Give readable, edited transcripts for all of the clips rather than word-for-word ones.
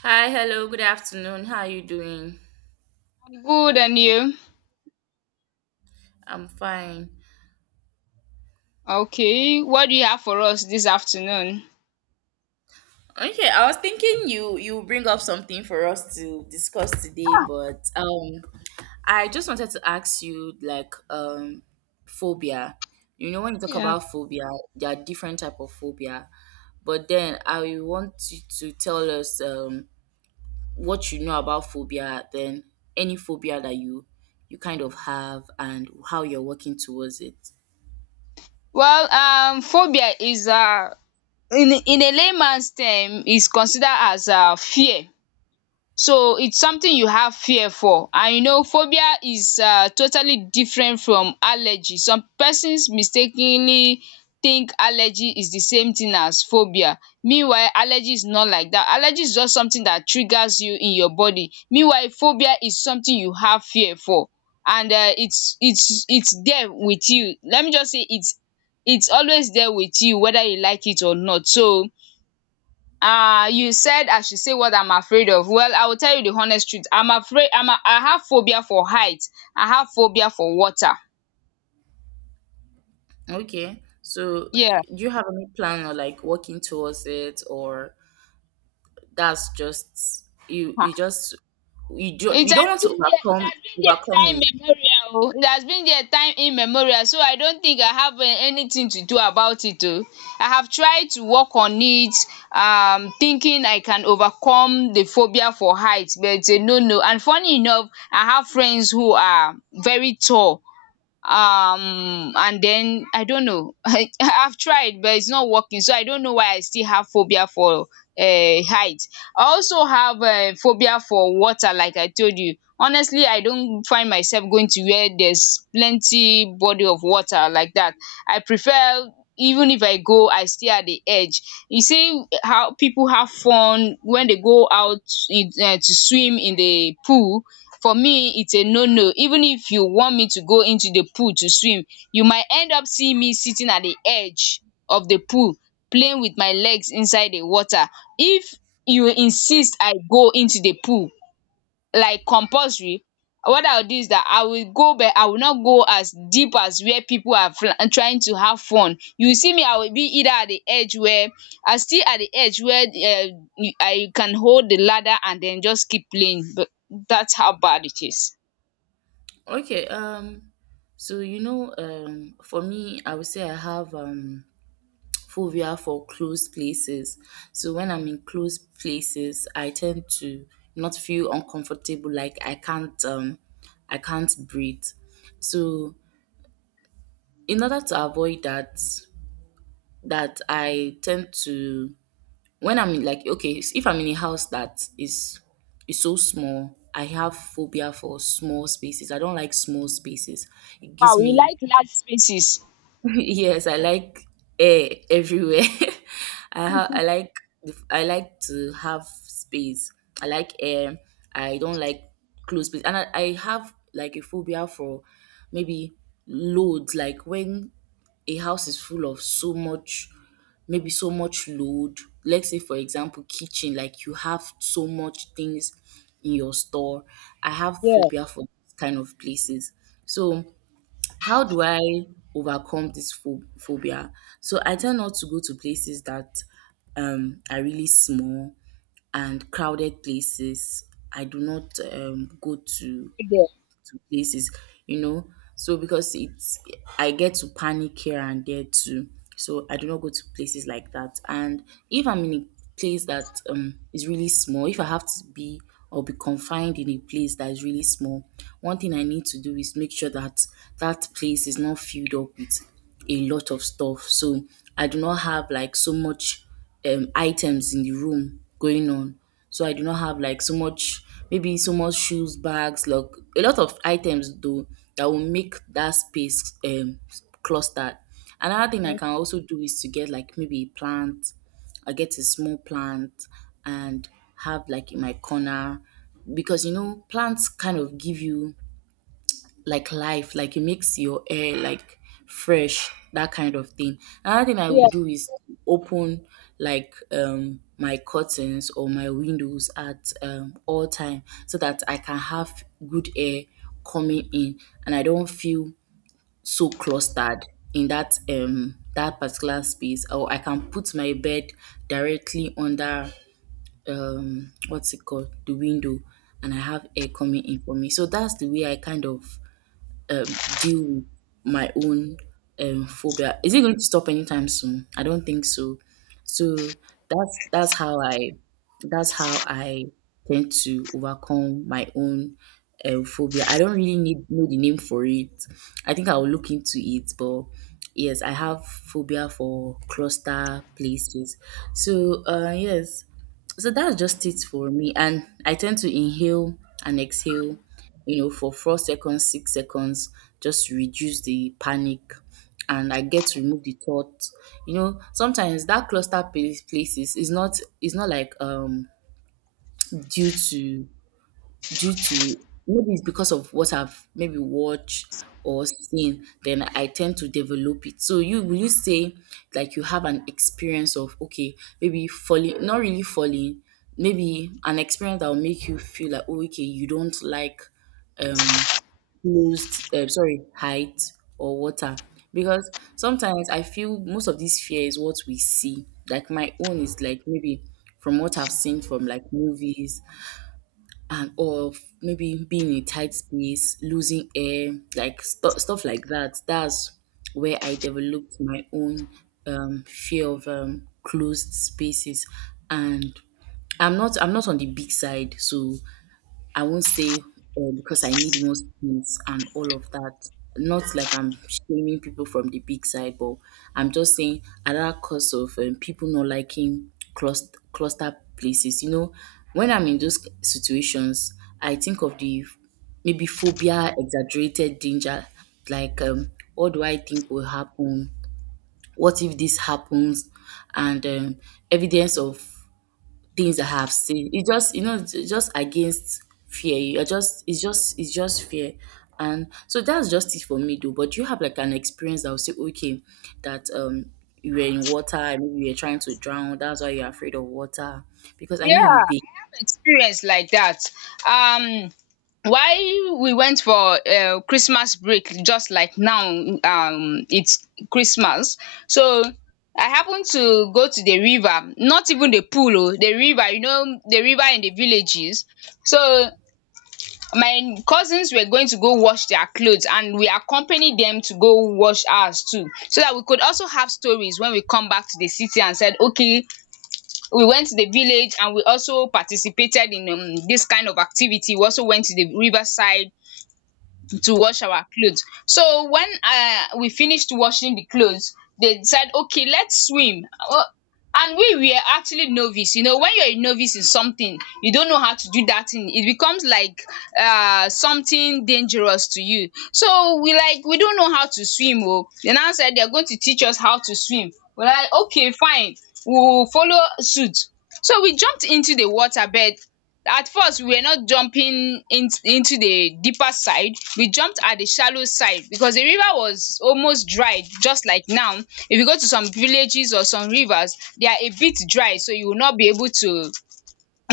Hi, hello, good afternoon. How are you doing? Good, and you? I'm fine. Okay. What do you have for us this afternoon? Okay, I was thinking you bring up something for us to discuss today, but I just wanted to ask you like phobia. You know, when you talk Yeah. about phobia, there are different type of phobia. But then I want you to tell us what you know about phobia, then any phobia that you kind of have and how you're working towards it. Well, phobia is in a layman's term is considered as fear. So it's something you have fear for, and you know phobia is totally different from allergy. Some persons mistakenly think allergy is the same thing as phobia, meanwhile allergy is not like that. Allergy is just something that triggers you in your body, meanwhile phobia is something you have fear for, and it's there with you. Let me just say it's always there with you whether you like it or not. So you said I should say what I'm afraid of. Well, I will tell you the honest truth, I'm afraid, I have phobia for height. I have phobia for water. Okay. So Yeah. do you have any plan or like working towards it, or that's just you Ah. just you do, It you don't has want to been there. It overcome has been there overcome time it. immemorial, oh. It has been there time immemorial, so I don't think I have anything to do about it, oh. I have tried to work on it, thinking I can overcome the phobia for height, but it's a no no. And funny enough, I have friends who are very tall, and then I don't know. I've tried, but it's not working, so I don't know why I still have phobia for height. I also have phobia for water. Like I told you, honestly I don't find myself going to where there's plenty body of water like that. I prefer, even if I go, I stay at the edge. You see how people have fun when they go out to swim in the pool. For me it's a no no. Even if you want me to go into the pool to swim, you might end up seeing me sitting at the edge of the pool, playing with my legs inside the water. If you insist I go into the pool, like compulsory, what I will do is that I will go, but I will not go as deep as where people are trying to have fun. You see me, I will be either at the edge where I still at the edge where I can hold the ladder and then just keep playing, but that's how bad it is. Okay. So you know, for me, I would say I have phobia for closed places. So when I'm in closed places, I tend to not feel uncomfortable, like I can't breathe. So in order to avoid that, I tend to when I'm in like, okay, if I'm in a house that is so small, I have phobia for small spaces. I don't like small spaces. It Wow, gives you me like large spaces. yes, I like air everywhere. I like I like to have space. I like air. I don't like close space, and I have like a phobia for maybe loads. Like when a house is full of so much, maybe so much load. Let's say, for example, kitchen. Like you have so much things in your store. I have Yeah. phobia for those kind of places. So how do I overcome this phobia? So I tend not to go to places that are really small and crowded places. I do not go Good there. to places, you know. So because it's I get to panic here and there too. So I do not go to places like that. And if I'm in a place that is really small, if I have to be or be confined in a place that is really small, one thing I need to do is make sure that that place is not filled up with a lot of stuff. So I do not have like so much items in the room going on. So I do not have like so much, maybe so much shoes, bags, like a lot of items, though, that will make that space clustered. Another thing I can also do is to get like maybe a plant. I get a small plant and have like in my corner, because you know, plants kind of give you like life, like it makes your air like fresh, that kind of thing. Another thing I Yeah. would do is open like my curtains or my windows at all time, so that I can have good air coming in and I don't feel so clustered in that that particular space. Or I can put my bed directly under what's it called, the window, and I have air coming in for me. So that's the way I kind of deal with my own phobia. Is it going to stop anytime soon? I don't think so. So that's how I that's how I tend to overcome my own phobia. I don't really need know the name for it. I think I will look into it, but yes, I have phobia for cluster places. So yes, so that's just it for me. And I tend to inhale and exhale, you know, for 4 seconds, 6 seconds, just to reduce the panic. And I get to remove the thought. You know, sometimes that cluster places is not like due to due to maybe it's because of what I've maybe watched or seen, then I tend to develop it. So you will you say like you have an experience of, okay, maybe falling, not really falling, maybe an experience that will make you feel like, oh, okay, you don't like um closed sorry, height or water. Because sometimes I feel most of this fear is what we see. Like my own is like maybe from what I've seen from like movies and or maybe being in a tight space, losing air, like stuff like that. That's where I developed my own fear of closed spaces, and I'm not on the big side, so I won't say because I need more space and all of that. Not like I'm shaming people from the big side, but I'm just saying at that cost of people not liking cluster places. You know, when I'm in those situations, I think of the maybe phobia, exaggerated danger, like what do I think will happen? What if this happens? And evidence of things I have seen. It just, you know, it's just against fear. You're just it's just it's just fear. And so that's just it for me, though. But do you have like an experience that will say, okay, that you were in water and maybe you were trying to drown, that's why you're afraid of water? Because I mean, you Yeah, bathe. experience like that. Um, while we went for Christmas break, just like now, it's Christmas. So I happened to go to the river, not even the pool, oh, the river, you know, the river in the villages. So my cousins were going to go wash their clothes, and we accompanied them to go wash ours too, so that we could also have stories when we come back to the city and said okay, we went to the village and we also participated in this kind of activity. We also went to the riverside to wash our clothes. So when we finished washing the clothes, they decide okay, let's swim, um and we were actually novice. You know when you're a novice in something, you don't know how to do that thing. It becomes like something dangerous to you. So we, like, we don't know how to swim, oh. They now said they are going to teach us how to swim. We're like okay fine, we will follow suit. So we jumped into the water bed. At first we were not jumping in into the deeper side, we jumped at the shallow side because the river was almost dried just like now. If you go to some villages or some rivers, they are a bit dry, so you will not be able to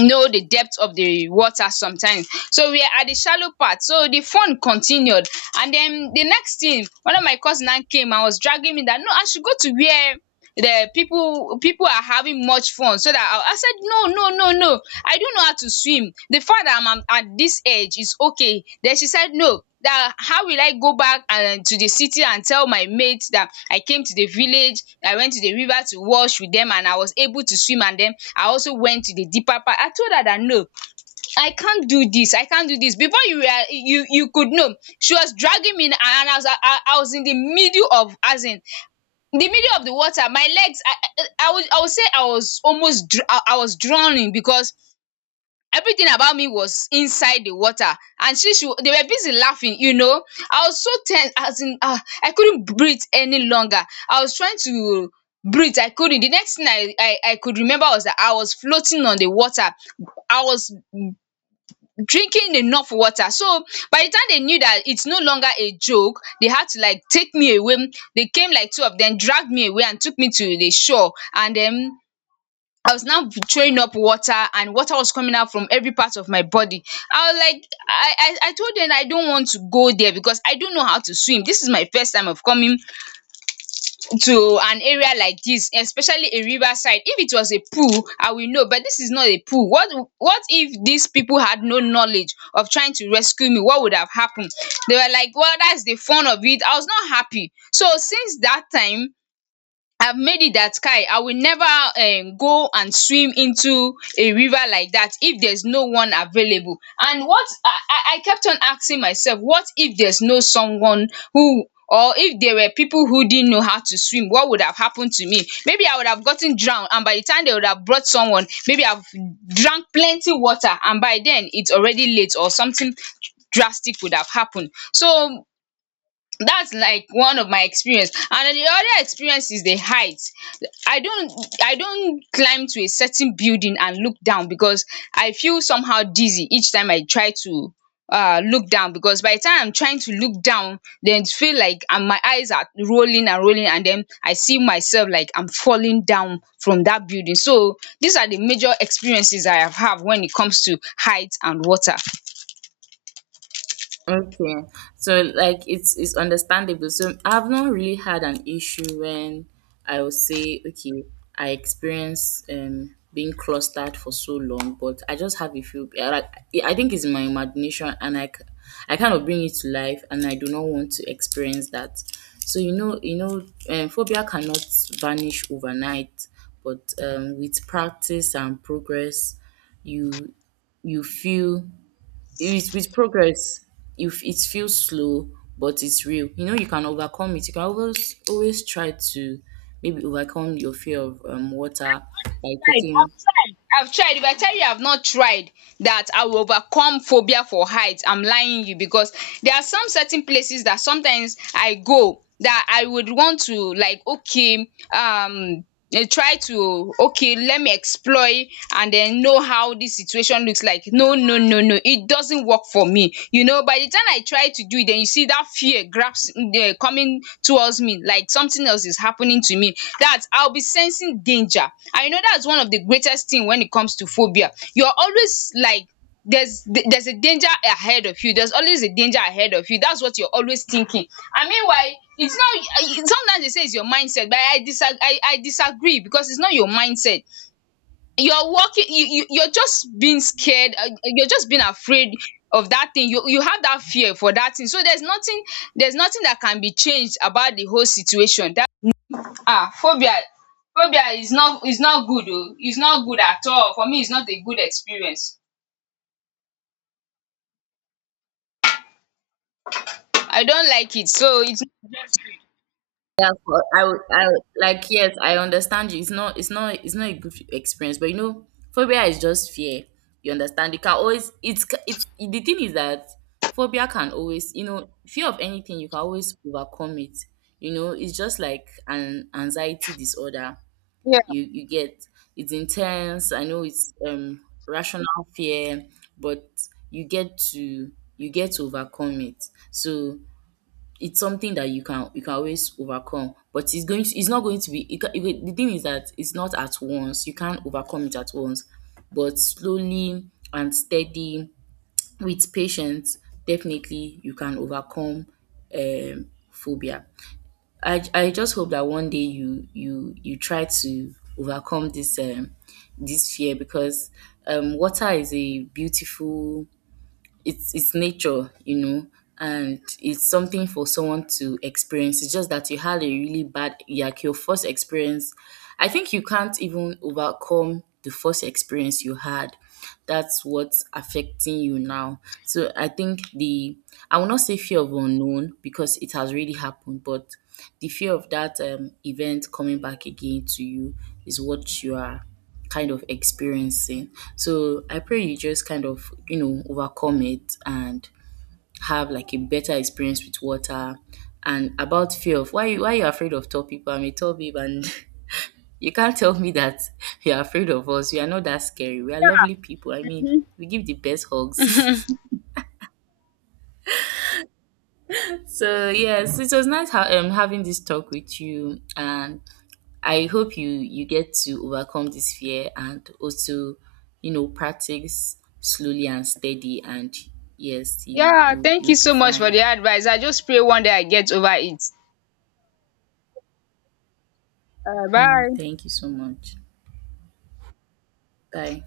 know the depth of the water sometimes. So we are at the shallow part, so the fun continued. And then the next thing, one of my cousins now came and was dragging me that no, I should go to where the people are having much fun, so that I said no no no no, I do know how to swim. The fact that I'm at this age is okay. Then she said no, that how will I go back and to the city and tell my mate that I came to the village, I went to the river to wash with them and I was able to swim and then I also went to the deeper part. I told her that no, I can't do this. I can't do this. Before you you could know, she was dragging me and I was I, was in the middle of, as in, the middle of the water. My legs, I would I would say I was almost I was drowning because everything about me was inside the water. And they were busy laughing, you know. I was so tense, as in ah, I couldn't breathe any longer. I was trying to breathe, I couldn't. The next thing I could remember was that I was floating on the water. I was drinking enough water. So by the time they knew that it's no longer a joke, they had to like take me away. They came like two of them, dragged me away and took me to the shore, and then I was now throwing up water and water was coming out from every part of my body. I was like, I told them I don't want to go there because I don't know how to swim. This is my first time of coming to an area like this, especially a riverside. If it was a pool, I will know, but this is not a pool. What if these people had no knowledge of trying to rescue me? What would have happened? They were like, well, that's the fun of it. I was not happy. So since that time, I've made it that Kai, I will never go and swim into a river like that if there's no one available. And what I kept on asking myself, what if there's no someone who, or if there were people who didn't know how to swim, what would have happened to me? Maybe I would have gotten drowned, and by the time they would have brought someone, maybe I've drank plenty water, and by then it's already late or something drastic would have happened. So that's like one of my experience, and the other experience is the height. I don't, I don't climb to a certain building and look down because I feel somehow dizzy each time I try to look down, because by the time I'm trying to look down, then it feel like, and my eyes are rolling and rolling, and then I see myself like I'm falling down from that building. So these are the major experiences I have when it comes to height and water. Okay, so like it's understandable. So I've not really had an issue when I would say, okay, I experience being clustered for so long, but I just have a few. I like, I think it's my imagination, and I kind of bring it to life, and I do not want to experience that. So you know, phobia cannot vanish overnight, but with practice and progress, you you feel with, progress, if it feels slow, but it's real. You know, you can overcome it. You can always always try to maybe overcome your fear of water by Tried, taking. I've tried, I've tried. If I tell you I've not tried that I will overcome phobia for heights, I'm lying you, because there are some certain places that sometimes I go that I would want to, like okay, um try to, okay let me explore it and then know how this situation looks like. No no no no, it doesn't work for me, you know. By the time I try to do it, then you see that fear grabs, coming towards me like something else is happening to me, that I'll be sensing danger. I know that's one of the greatest thing when it comes to phobia, you're always like, there's there's a danger ahead of you, there's always a danger ahead of you, that's what you're always thinking. And meanwhile it's not, sometimes they say it's your mindset, but I I disagree because it's not your mindset. You're walking, you're just being scared, you're just being afraid of that thing. You have that fear for that thing, so there's nothing, there's nothing that can be changed about the whole situation. That, ah, phobia, phobia is not good, oh, it's not good at all. For me, it's not a good experience. I don't like it, so it's. Yeah, I would- like yes, I understand you. It's not it's not a good experience, but you know, phobia is just fear. You understand? You can always it's it's the thing is that phobia can always, you know, fear of anything, you can always overcome it. You know, it's just like an anxiety disorder. Yeah. You get it's intense. I know it's rational fear, but you get to you get to overcome it. So it's something that you can always overcome, but it's going to it's not going to be it, the thing is that it's not at once. You can't overcome it at once, but slowly and steady, with patience, definitely you can overcome um phobia. I just hope that one day you try to overcome this this fear, because water is a beautiful it's nature, you know, and it's something for someone to experience. It's just that you had a really bad like your first experience. I think you can't even overcome the first experience you had. That's what's affecting you now. So I think the I will not say fear of unknown because it has already happened, but the fear of that event coming back again to you is what you are kind of experiencing. So I pray you just kind of, you know, overcome it and have like a better experience with water. And about fear of why you're afraid of tall people. I'm a tall babe, and you can't tell me that you're afraid of us. We are not that scary. We are lovely people. I mean, Mhm. we give the best hugs. So yes, it was nice having this talk with you, and I hope you get to overcome this fear, and also, you know, practice slowly and steady, and yes, you Yeah, you thank you you'll be so much for fine. the advice. I just pray one day I get over it. Mm, bye. thank you so much. Bye.